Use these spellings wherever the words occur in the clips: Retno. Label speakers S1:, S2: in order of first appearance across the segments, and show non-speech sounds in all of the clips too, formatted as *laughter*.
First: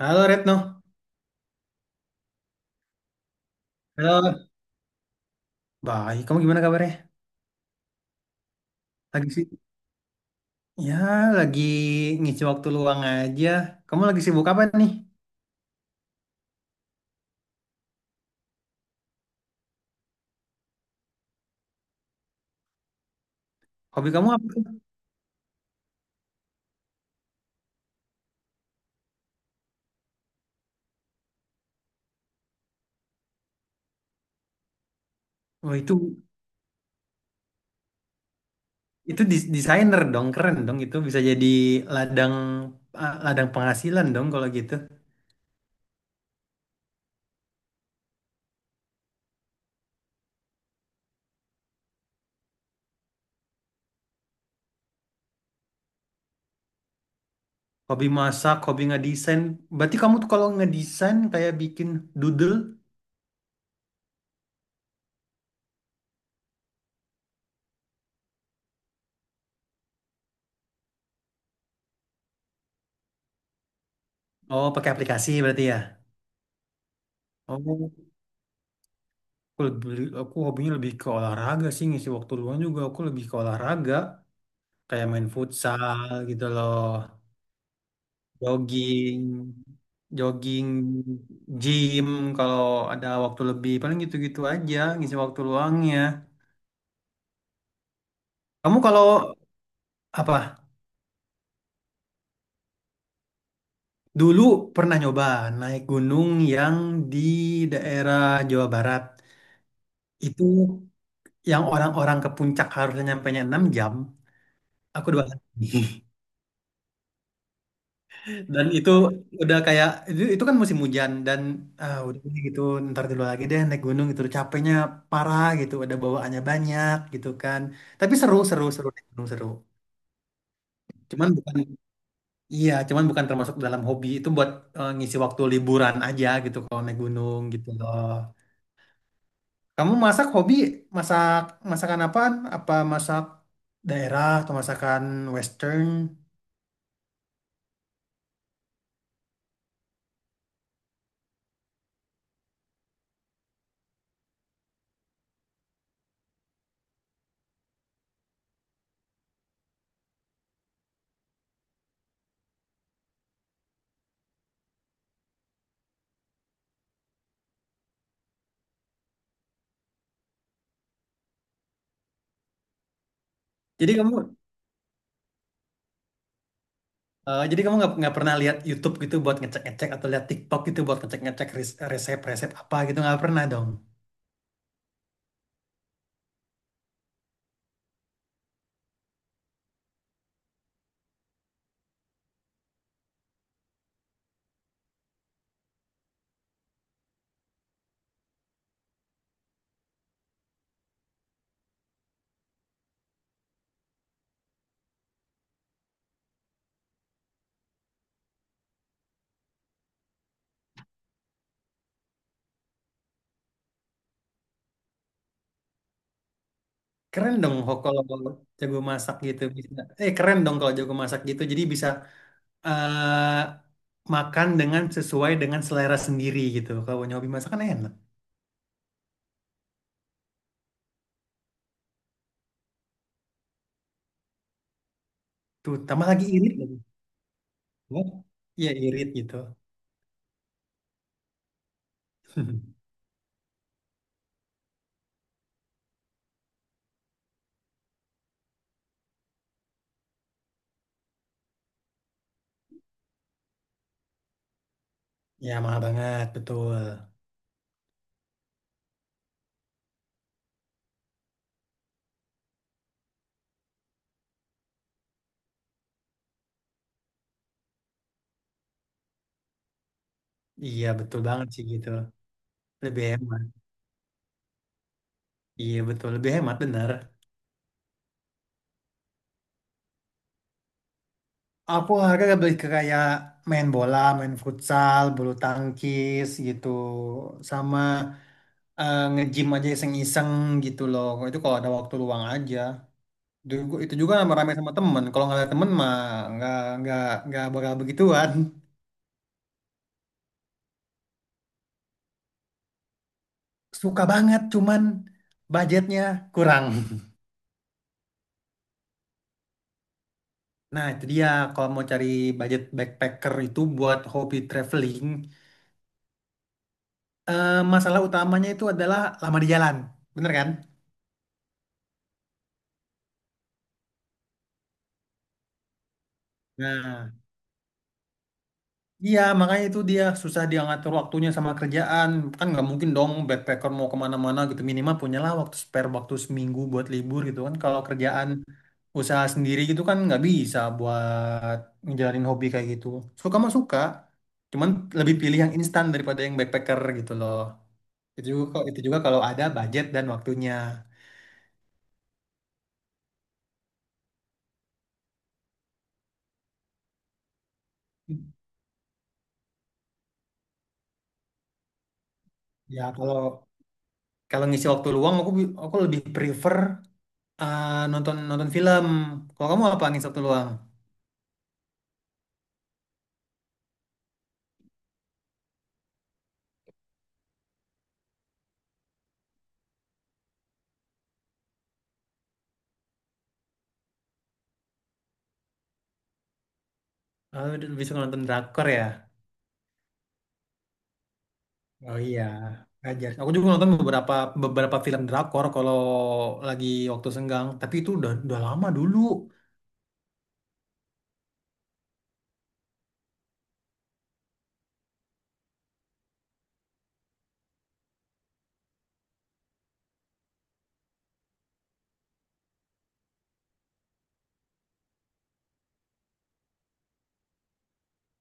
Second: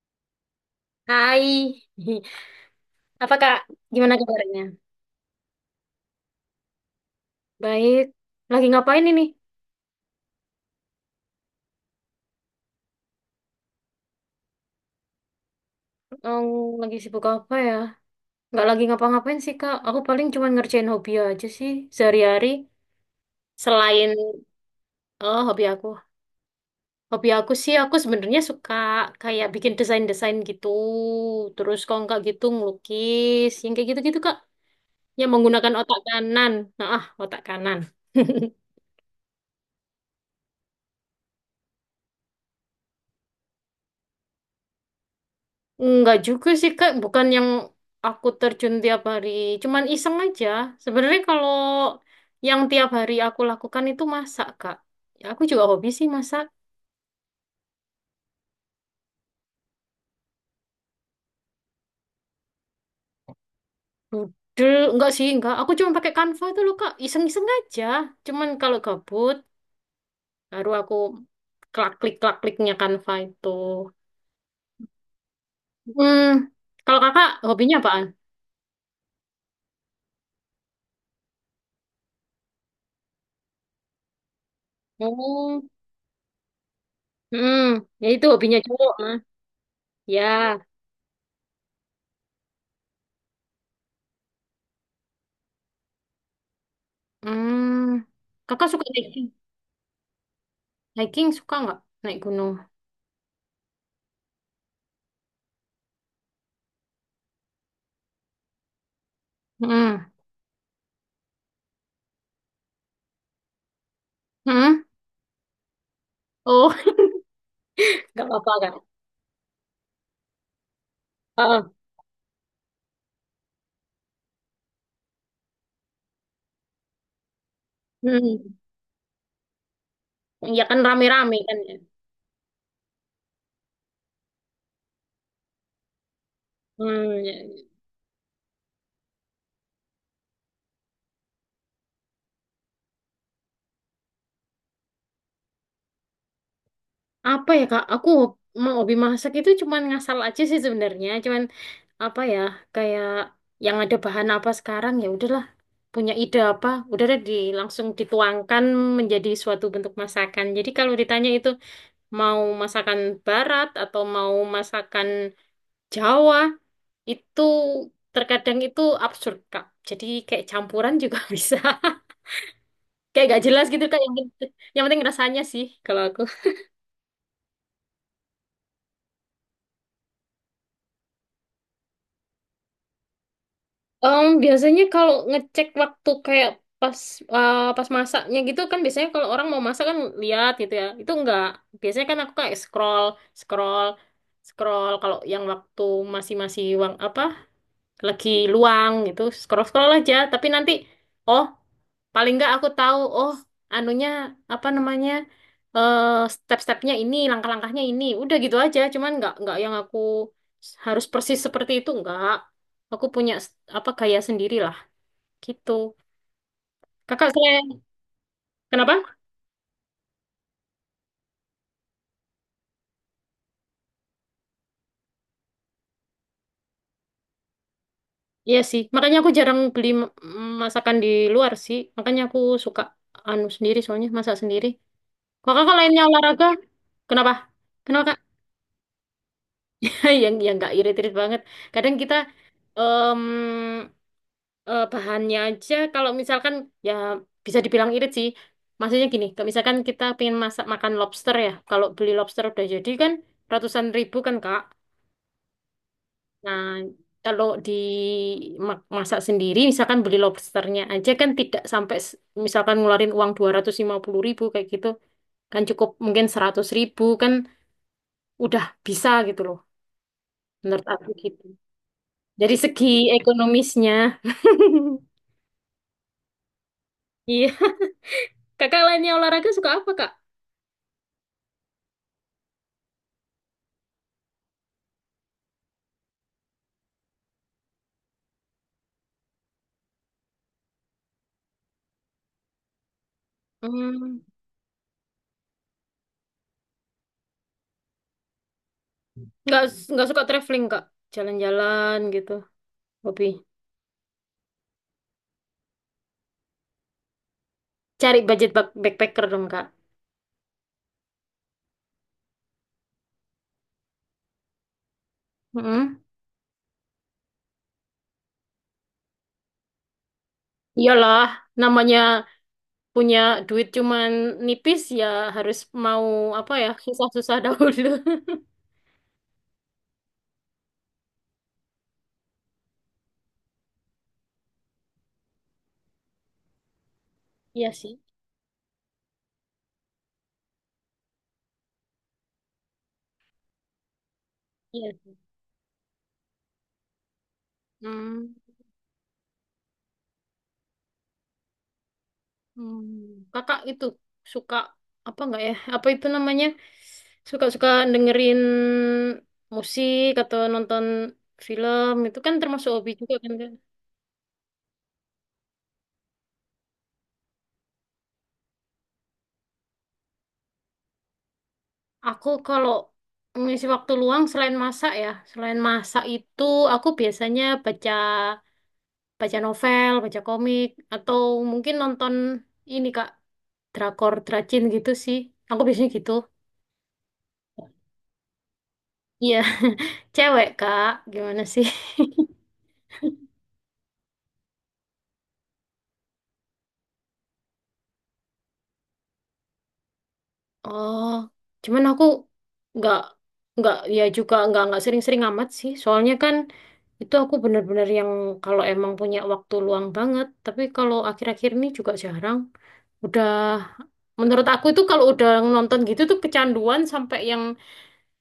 S1: Halo Retno.
S2: Hai, *laughs* apa kak? Gimana
S1: Halo.
S2: kabarnya?
S1: Baik, kamu gimana kabarnya?
S2: Baik. Lagi ngapain ini?
S1: Lagi sih? Ya, lagi ngisi waktu luang aja. Kamu lagi sibuk apa nih?
S2: Em, lagi sibuk apa ya? Nggak lagi ngapa-ngapain sih kak. Aku paling cuma ngerjain hobi aja sih sehari-hari. Selain
S1: Hobi kamu apa?
S2: oh, hobi aku sih aku sebenarnya suka kayak bikin desain-desain gitu. Terus kalau nggak gitu ngelukis, yang kayak gitu-gitu kak. Yang menggunakan
S1: Oh,
S2: otak
S1: itu
S2: kanan. Nah, otak kanan. *laughs*
S1: desainer dong, keren dong. Itu bisa jadi ladang ladang penghasilan dong kalau gitu.
S2: Enggak juga sih Kak, bukan yang aku terjun tiap hari, cuman iseng aja. Sebenarnya kalau yang tiap hari aku lakukan itu masak Kak. Ya, aku juga hobi sih masak.
S1: Hobi masak, hobi ngedesain. Berarti kamu tuh kalau ngedesain kayak bikin doodle,
S2: Dudel, enggak sih, enggak. Aku cuma pakai Canva itu loh Kak, iseng-iseng aja. Cuman kalau gabut, baru aku klak-klik-klak-kliknya Canva itu.
S1: oh pakai aplikasi berarti ya?
S2: Hmm, kalau Kakak hobinya
S1: Oh,
S2: apaan?
S1: aku lebih, aku hobinya lebih ke olahraga sih, ngisi waktu luang juga aku lebih ke olahraga. Kayak main
S2: Oh,
S1: futsal gitu loh,
S2: hmm, ya itu hobinya cowok. Ah.
S1: jogging,
S2: Ya,
S1: jogging, gym kalau ada waktu lebih, paling gitu-gitu aja ngisi waktu luangnya.
S2: hmm, Kakak
S1: Kamu
S2: suka
S1: kalau
S2: naik
S1: apa?
S2: hiking suka nggak naik gunung?
S1: Dulu pernah nyoba naik gunung yang di daerah Jawa Barat.
S2: Hmm.
S1: Itu yang orang-orang ke puncak harusnya nyampe 6 jam,
S2: Hmm.
S1: aku dua hari. *laughs*
S2: Oh, *laughs* nggak apa-apa
S1: Dan
S2: kan?
S1: itu udah kayak itu, kan musim hujan dan
S2: Heeh.
S1: udah deh gitu ntar dulu lagi deh naik gunung gitu capeknya parah gitu ada bawaannya banyak gitu kan. Tapi
S2: Hmm.
S1: seru seru seru naik gunung seru.
S2: Ya kan
S1: Cuman
S2: rame-rame
S1: bukan
S2: kan ya.
S1: iya cuman bukan termasuk dalam hobi itu buat ngisi waktu liburan aja gitu kalau naik
S2: Hmm. Ya,
S1: gunung gitu
S2: ya.
S1: loh. Kamu masak masakan apaan? Apa masak daerah atau masakan western?
S2: Apa ya Kak? Aku mau hobi masak itu cuman ngasal aja sih sebenarnya. Cuman apa ya? Kayak yang ada bahan apa sekarang ya udahlah. Punya ide apa? Udah deh langsung dituangkan menjadi suatu bentuk masakan. Jadi kalau ditanya itu mau masakan barat atau mau masakan Jawa, itu terkadang itu absurd, Kak. Jadi kayak campuran juga *laughs* bisa. Kayak gak jelas gitu,
S1: Jadi
S2: Kak.
S1: kamu
S2: Yang penting rasanya sih kalau aku.
S1: Jadi kamu nggak pernah lihat YouTube gitu buat ngecek-ngecek atau lihat TikTok gitu buat ngecek-ngecek resep-resep apa gitu nggak pernah dong.
S2: Biasanya kalau ngecek waktu kayak pas pas masaknya gitu kan biasanya kalau orang mau masak kan lihat gitu ya. Itu enggak. Biasanya kan aku kayak scroll, scroll, scroll kalau yang waktu masih-masih uang apa lagi luang gitu scroll scroll aja tapi nanti oh paling nggak aku tahu oh anunya apa namanya eh step-stepnya ini langkah-langkahnya ini udah gitu aja cuman nggak yang aku harus persis seperti itu nggak aku punya apa gaya sendiri lah gitu kakak saya
S1: Kalau jago
S2: kenapa.
S1: masak gitu bisa. Keren dong kalau jago masak gitu. Jadi bisa eh makan dengan sesuai dengan selera sendiri gitu. Kalau nyobi masak kan enak.
S2: Iya sih makanya aku jarang beli masakan di luar sih makanya aku suka anu sendiri soalnya masak sendiri kalau
S1: Tuh
S2: kakak lainnya
S1: tambah lagi
S2: olahraga
S1: irit lagi.
S2: kenapa kenapa
S1: Wah,
S2: Kak?
S1: Iya irit gitu.
S2: *laughs* Yang nggak irit-irit banget. Kadang kita
S1: *laughs*
S2: em, bahannya aja kalau misalkan ya bisa dibilang irit sih. Maksudnya gini, kalau misalkan kita pengen masak makan lobster ya, kalau beli lobster udah jadi kan ratusan ribu kan Kak.
S1: Ya mahal banget
S2: Nah,
S1: betul.
S2: kalau di masak sendiri misalkan beli lobsternya aja kan tidak sampai misalkan ngeluarin uang 250 ribu kayak gitu kan cukup mungkin 100 ribu kan udah bisa gitu loh menurut
S1: Iya
S2: aku
S1: betul
S2: gitu.
S1: banget sih gitu.
S2: Dari segi
S1: Lebih hemat.
S2: ekonomisnya. *laughs*
S1: Iya betul lebih hemat bener.
S2: Iya. Kakak lainnya olahraga suka apa, Kak?
S1: Aku harga lebih ke kayak main bola, main futsal, bulu tangkis gitu, sama nge-gym aja iseng-iseng gitu loh. Itu kalau ada waktu luang aja. Dulu- Itu juga
S2: Hmm,
S1: rame-rame sama temen. Kalau nggak ada temen mah nggak nggak nggak bakal begituan.
S2: nggak nggak suka traveling, Kak. Jalan-jalan gitu, hobi.
S1: Suka banget, cuman budgetnya kurang. *laughs*
S2: Cari budget backpacker dong, Kak.
S1: Nah, itu dia kalau mau cari budget backpacker itu buat hobi traveling.
S2: Mm-mm.
S1: Eh, masalah utamanya itu adalah lama di jalan, bener kan?
S2: Iyalah, namanya punya duit cuman nipis ya harus mau apa ya,
S1: Nah.
S2: susah-susah dahulu. *laughs*
S1: Iya, makanya itu dia susah dia ngatur waktunya sama kerjaan. Kan nggak mungkin dong backpacker mau kemana-mana gitu. Minimal punyalah waktu spare, waktu seminggu buat libur gitu kan.
S2: Iya
S1: Kalau
S2: sih.
S1: kerjaan usaha sendiri gitu kan nggak bisa buat ngejalanin hobi kayak gitu. Suka mah suka, cuman
S2: Iya
S1: lebih
S2: sih.
S1: pilih yang instan daripada yang backpacker gitu loh. Itu
S2: Hmm.
S1: juga, itu juga kalau ada budget dan waktunya.
S2: Hmm, kakak itu suka apa nggak ya? Apa itu namanya? Suka-suka dengerin musik atau nonton film itu kan termasuk
S1: Ya
S2: hobi juga kan
S1: kalau
S2: Kak?
S1: kalau ngisi waktu luang aku lebih prefer nonton nonton film. Kalau kamu apa ngisi waktu luang?
S2: Aku kalau mengisi waktu luang selain masak ya, selain masak itu aku biasanya baca baca novel, baca komik atau mungkin nonton ini Kak, drakor, dracin gitu sih. Aku biasanya gitu.
S1: Oh, dulu bisa nonton drakor ya?
S2: Iya, *laughs* cewek Kak, gimana sih?
S1: Oh iya,
S2: *laughs*
S1: ngajar. Aku juga nonton beberapa beberapa film drakor kalau lagi waktu senggang. Tapi itu udah lama dulu.
S2: Oh, cuman aku nggak nggak ya juga nggak sering-sering amat sih. Soalnya kan itu aku bener-bener yang kalau emang punya waktu luang banget. Tapi kalau akhir-akhir ini juga jarang. Udah menurut aku itu kalau udah nonton gitu tuh kecanduan sampai yang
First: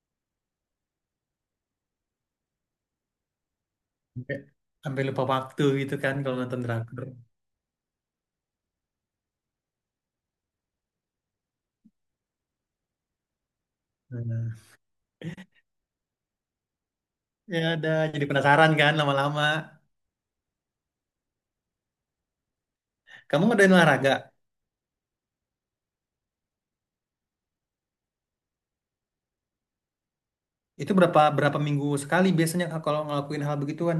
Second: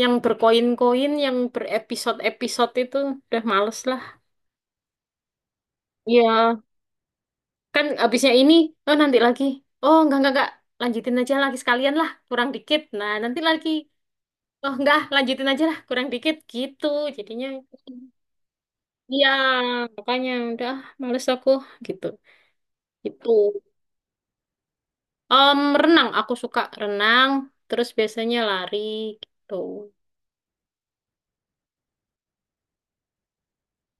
S2: berkoin-koin, yang berepisode-episode itu udah males lah.
S1: Sampai, sampai lupa waktu gitu kan
S2: Iya,
S1: kalau nonton drakor.
S2: kan abisnya ini, oh nanti lagi. Oh, enggak, lanjutin aja lagi sekalian lah, kurang dikit. Nah, nanti lagi.
S1: Nah,
S2: Oh enggak lanjutin aja lah kurang dikit gitu jadinya
S1: ya ada jadi penasaran kan
S2: iya
S1: lama-lama.
S2: makanya udah males aku gitu
S1: Kamu
S2: itu.
S1: ngadain olahraga?
S2: Renang aku suka renang terus biasanya lari gitu.
S1: Itu berapa berapa minggu sekali biasanya Kak, kalau ngelakuin hal begituan?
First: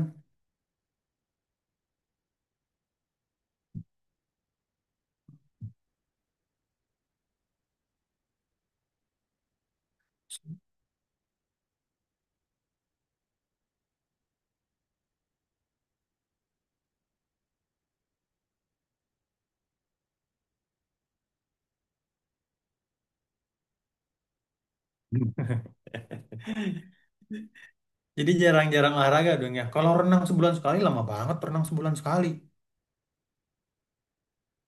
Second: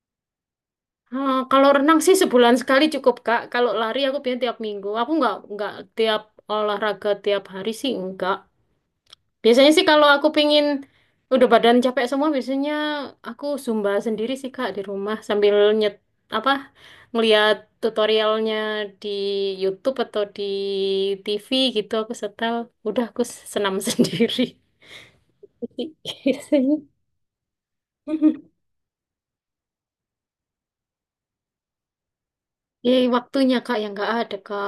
S2: Kalau renang sih sebulan sekali cukup Kak kalau lari aku biasanya tiap minggu aku nggak tiap olahraga tiap hari sih enggak biasanya sih kalau aku pingin udah badan capek semua biasanya aku zumba sendiri sih Kak di rumah sambil apa ngeliat tutorialnya di YouTube atau di TV gitu aku setel udah aku senam *laughs* sendiri. Jadi, biasanya
S1: *laughs* Jadi jarang-jarang olahraga dong ya. Kalau renang sebulan sekali lama banget renang sebulan sekali.
S2: ya waktunya kak yang nggak ada kak.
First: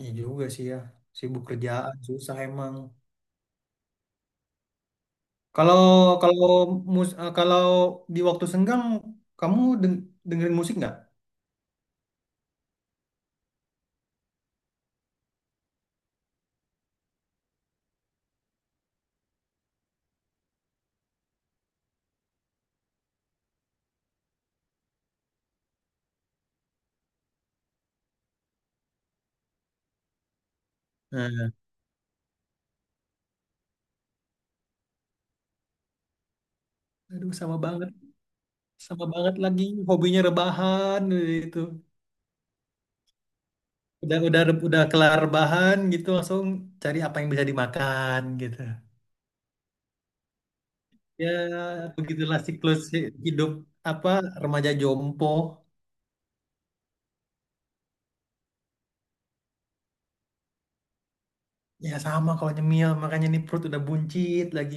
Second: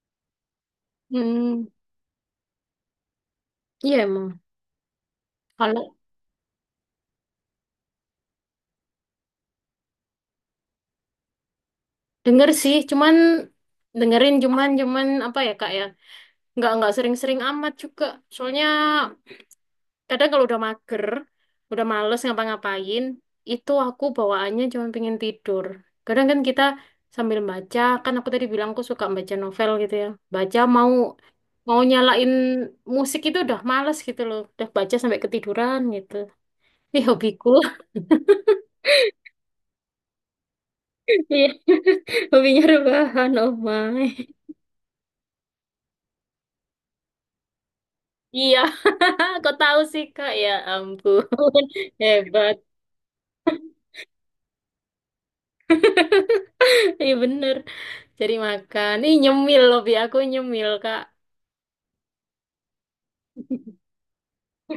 S1: Iya juga sih ya. Sibuk
S2: hmm
S1: kerjaan susah emang.
S2: iya emang
S1: Kalau
S2: kalau
S1: kalau mus eh, kalau di waktu senggang kamu dengerin musik nggak?
S2: denger sih cuman dengerin cuman cuman apa ya kak ya nggak sering-sering amat juga soalnya kadang kalau udah mager, udah males ngapa-ngapain, itu aku bawaannya cuma pengen tidur. Kadang kan kita sambil baca, kan aku tadi bilang aku suka baca novel gitu ya. Baca mau
S1: Nah,
S2: mau nyalain musik itu udah males gitu loh. Udah baca sampai ketiduran gitu. Ini
S1: Aduh
S2: hobiku.
S1: sama banget,
S2: *laughs*
S1: sama banget lagi hobinya rebahan
S2: Iya.
S1: itu.
S2: Hobinya rebahan, oh
S1: Udah
S2: my.
S1: udah udah kelar rebahan gitu langsung cari apa yang bisa dimakan
S2: Iya,
S1: gitu.
S2: *laughs* kok tahu sih Kak? Ya ampun,
S1: Ya
S2: *laughs*
S1: begitulah
S2: hebat.
S1: siklus hidup apa remaja jompo.
S2: *laughs* Iya bener. Cari makan. Ih nyemil lebih aku nyemil kak.
S1: Ya sama kalau nyemil makanya nih perut udah buncit lagi.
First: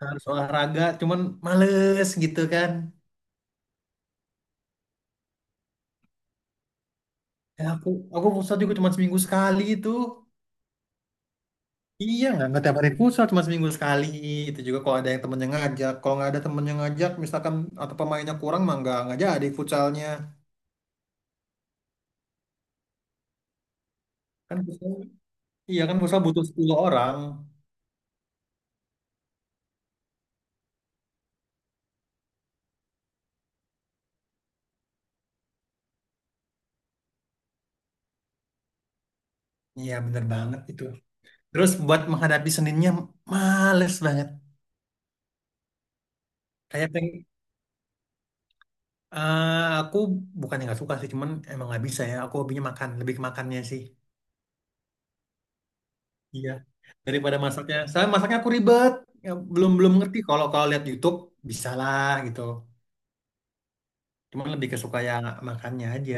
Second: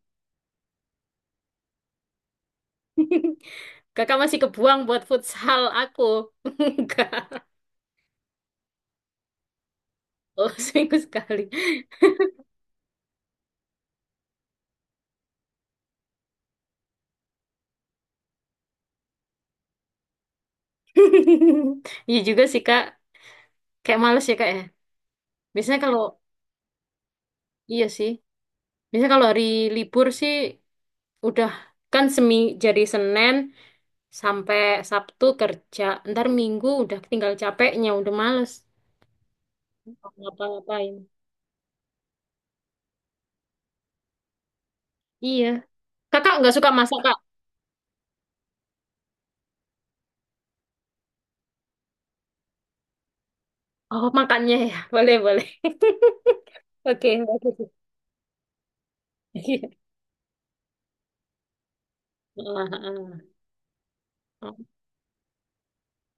S1: Harus olahraga cuman males gitu kan.
S2: *laughs* Kakak masih kebuang buat futsal aku. *laughs* Enggak.
S1: Ya aku pusat juga cuma seminggu sekali itu.
S2: Oh seminggu sekali.
S1: Iya, nggak tiap hari futsal, cuma seminggu sekali. Itu juga kalau ada yang temen yang ngajak. Kalau nggak ada temen yang ngajak, misalkan atau pemainnya kurang, mah nggak jadi futsalnya.
S2: *laughs* Iya juga sih kak. Kayak males ya kak ya.
S1: Kan futsal,
S2: Biasanya
S1: iya kan
S2: kalau.
S1: futsal butuh sepuluh orang.
S2: Iya sih. Biasanya kalau hari libur sih udah kan semi jadi Senin sampai Sabtu kerja. Ntar Minggu udah tinggal capeknya udah males.
S1: Iya,
S2: Mau
S1: bener banget itu.
S2: ngapa-ngapain.
S1: Terus buat menghadapi Seninnya, males banget.
S2: Iya. Kakak nggak suka
S1: Kayak
S2: masak,
S1: peng,
S2: Kak?
S1: aku bukannya nggak suka sih, cuman emang nggak bisa ya. Aku hobinya makan, lebih ke makannya sih.
S2: Oh, makannya ya. Boleh, boleh.
S1: Iya,
S2: *laughs* Oke,
S1: daripada
S2: bagus.
S1: masaknya. Saya masaknya aku ribet. Ya,
S2: Iya.
S1: belum belum ngerti. Kalau kalau lihat YouTube, bisa lah gitu.
S2: Ah, ah,
S1: Cuma
S2: ah.
S1: lebih kesuka yang makannya aja.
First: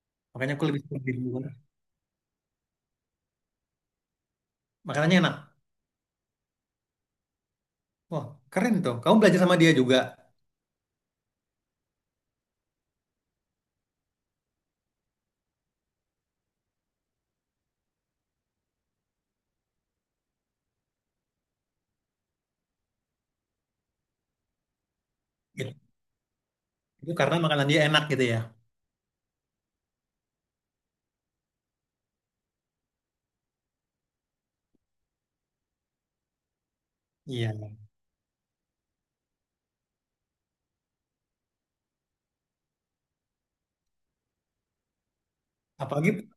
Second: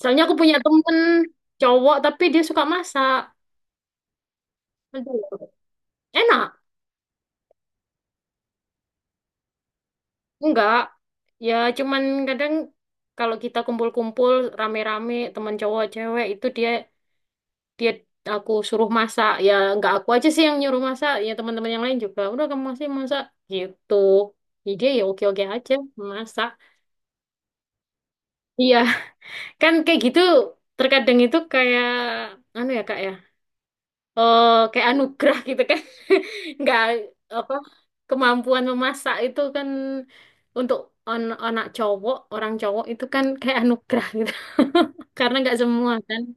S2: Soalnya aku
S1: Makanya
S2: punya
S1: aku lebih
S2: temen
S1: suka di luar.
S2: cowok, tapi dia suka masak.
S1: Makanannya enak.
S2: Aduh, enak?
S1: Wah, keren tuh. Kamu belajar sama dia juga.
S2: Enggak. Ya, cuman kadang kalau kita kumpul-kumpul rame-rame, teman cowok, cewek, itu dia dia aku suruh masak. Ya, enggak aku aja sih yang nyuruh masak. Ya, teman-teman yang lain juga. Udah, kamu masih masak. Gitu. Jadi dia ya oke-oke aja
S1: Gitu.
S2: masak.
S1: Itu karena makanan dia enak gitu ya.
S2: Iya, kan kayak gitu terkadang itu kayak anu ya Kak ya. Oh, kayak anugerah gitu kan. *laughs* Nggak apa
S1: Iya.
S2: kemampuan memasak itu kan untuk anak cowok, orang cowok itu kan kayak anugerah gitu. *laughs* Karena nggak semua kan.
S1: Apalagi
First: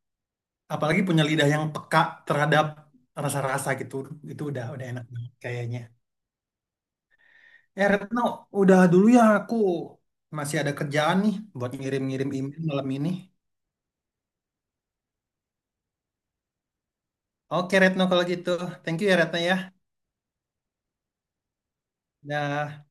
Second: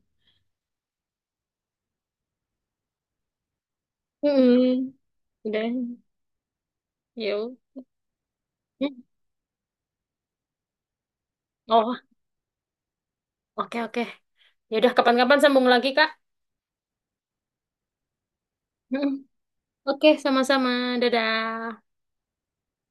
S1: apalagi punya lidah yang peka terhadap rasa-rasa gitu. Itu udah
S2: Mm-mm.
S1: enak banget
S2: Udah.
S1: kayaknya.
S2: Yuk.
S1: Eh Retno, udah
S2: Hmm.
S1: dulu ya aku masih ada kerjaan nih buat
S2: Oh,
S1: ngirim-ngirim email malam ini.
S2: oke oke. Ya udah kapan-kapan sambung lagi Kak.
S1: Oke Retno kalau gitu. Thank you
S2: Mm.
S1: ya Retno ya.
S2: Oke, sama-sama. Dadah.
S1: Dah.